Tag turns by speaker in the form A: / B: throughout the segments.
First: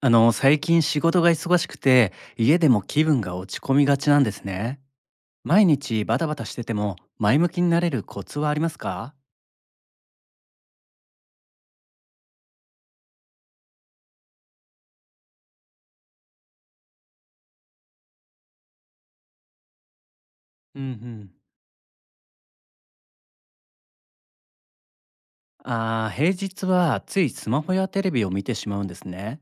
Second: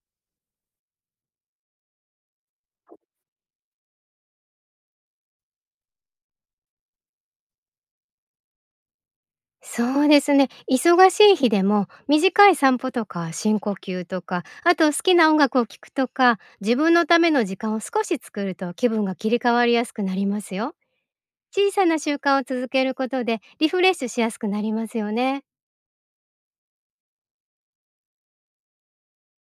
A: 最近仕事が忙しくて、家でも気分が落ち込みがちなんですね。毎日バタバタしてても、前向きになれるコツはありますか？
B: そうですね。忙しい日でも、短い散歩とか深呼吸とか、あと好きな音楽を聴くとか、自分のための時間を少し作ると気分が切り替わりやすくなりますよ。
A: うんうん。
B: 小さな習慣を続けることでリフレッシュしやすくなりますよね。
A: ああ、平日はついスマホやテレビを見てしまうんですね。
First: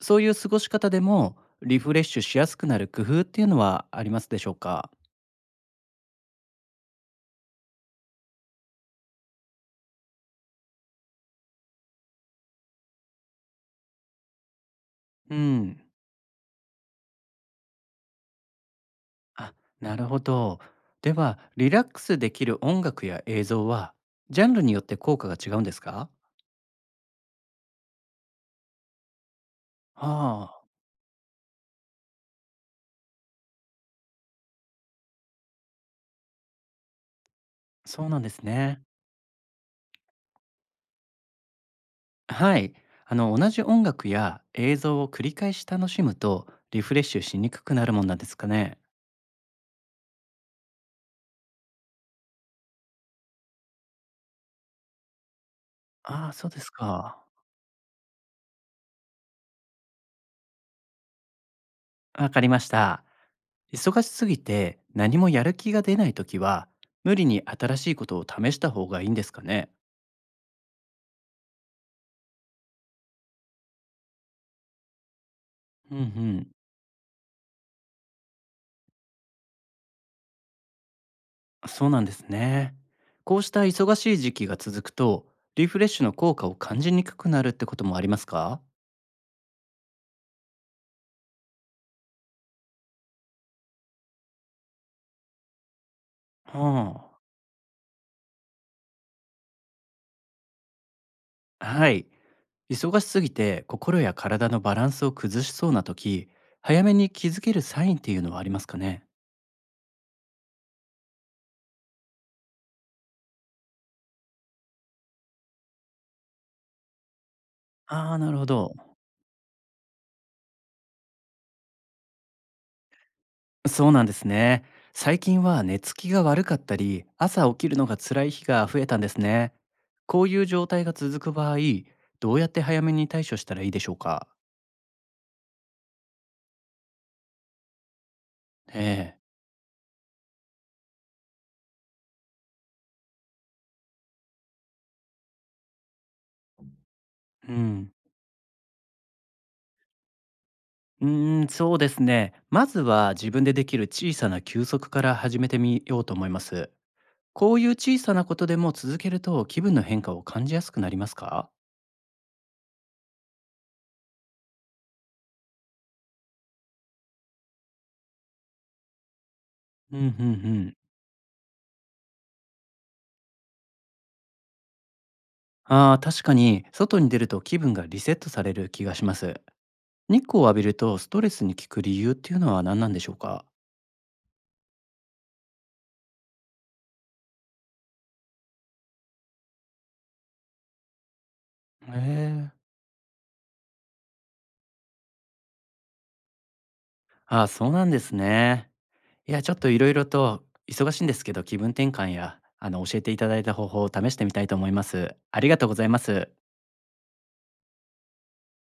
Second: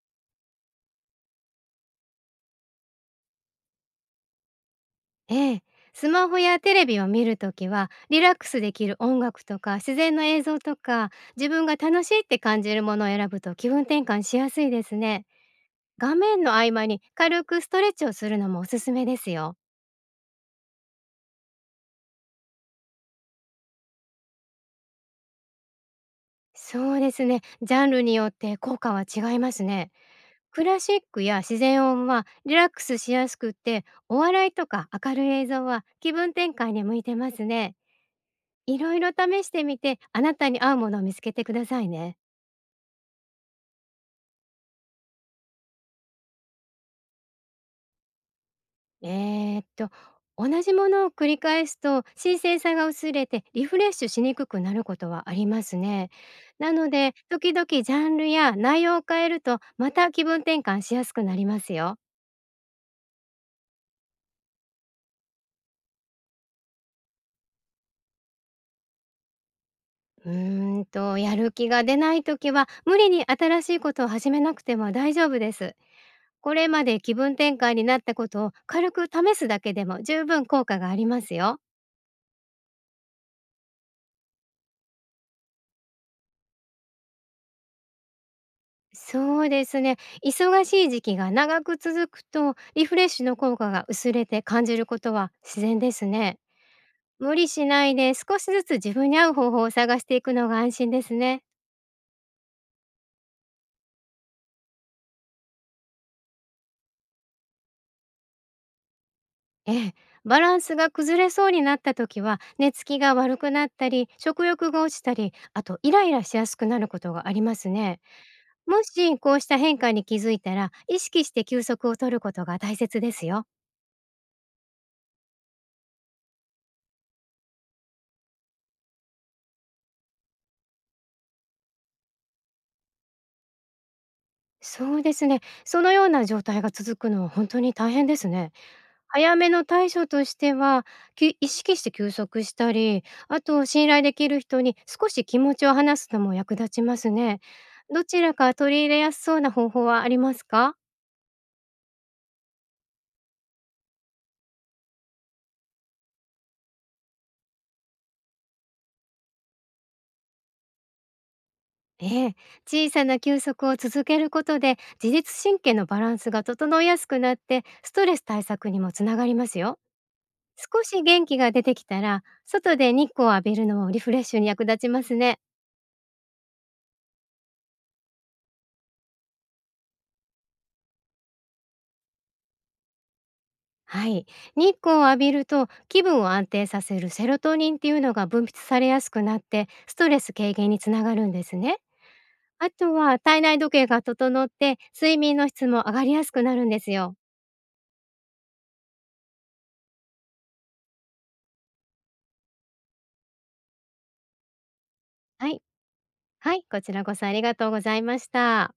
A: そういう過ごし方でも、リフレッシュしやすくなる工夫っていうのはありますでしょうか？
B: ええ。スマホやテレビを見るときは、リラックスできる音楽とか自然の映像とか、自分が楽しいって感じるものを選ぶと気分転換しやすいですね。
A: うん。
B: 画面の合間に軽くストレッチをするのもおすすめです
A: あ、
B: よ。
A: なるほど。では、リラックスできる音楽や映像は、ジャンルによって効果が違うんですか？
B: そうですね。ジャンルによって効果は違いますね。
A: あ
B: ク
A: あ、
B: ラシックや自然音はリラックスしやすくって、お笑いとか明るい映像は気分転換に向いてますね。
A: そうなんです
B: い
A: ね。
B: ろいろ試してみて、あなたに合うものを見つけてくださいね。
A: はい。同じ音楽や映像を繰り返し楽しむと、リフレッシュしにくくなるもんなんですかね。
B: えー、っと、同じものを繰り返すと新鮮さが薄れてリフレッシュしにくくなることはありますね。
A: ああ、そうです
B: なので、
A: か。
B: 時々ジャンルや内容を変えるとまた気分転換しやすくなりますよ。
A: わかりました。忙しすぎて何もやる気が出ないときは、無理に新しいことを試した方がいいんですかね。
B: やる気が出ないときは、無理に新しいことを始めなくても大丈夫です。
A: うんうん。
B: これまで気分転換になったことを軽く試すだけでも十分効果がありますよ。
A: そうなんですね。こうした忙しい時期が続くと、リフレッシュの効果を感じにくくなるってこともありますか？
B: そうですね。忙しい時期が長く続くと、リフレッシュの効果が薄れて感じることは自然ですね。
A: は
B: 無理しないで少しずつ自分に合う方法を探していくのが安心ですね。
A: あ。はい。忙しすぎて心や体のバランスを崩しそうな時、早めに気づけるサインっていうのはありますかね？
B: ええ、バランスが崩れそうになった時は、寝つきが悪くなったり、食欲が落ちたり、あとイライラしやすくなることがありますね。
A: ああー、なるほど。
B: もしこうした変化に気づいたら、意識して休息を取ることが大切ですよ。
A: そうなんですね。最近は寝つきが悪かったり、朝起きるのが辛い日が増えたんですね。こういう状態が続く場合、どうやって早めに対処したらいいでしょうか？
B: そうですね。そのような状態が続くのは本当に大変ですね。
A: ええ。
B: 早めの対処としては、意識して休息したり、あと信頼できる人に少し気持ちを話すのも役立ちますね。
A: うん。
B: どちらか取り入れやすそうな方法はありますか？
A: うーん、そうですね。まずは自分でできる小さな休息から始めてみようと思います。こういう小さなことでも続けると気分の変化を感じやすくなりますか？
B: ええ、小さな休息を続けることで、自律神経のバランスが整いやすくなってストレス対策にもつながりますよ。
A: うんうんうん。
B: 少し元気が出てきたら、外で日光を浴びるのもリフレッシュに役立ちますね。
A: あー、確かに外に出ると気分がリセットされる気がします。日光を浴びるとストレスに効く理由っていうのは何なんでしょうか？
B: はい。日光を浴びると、気分を安定させるセロトニンっていうのが分泌されやすくなって、ストレス軽減につながるんですね。
A: へえ。
B: あとは体内時計が整って、睡眠の質も上がりやすくなるんですよ。
A: あー、そうなんですね。いや、ちょっといろいろと忙しいんですけど、気分転換や教えていただいた方法を試してみたいと思います。あり
B: は
A: が
B: い。
A: とうございます。
B: はい、こちらこそありがとうございました。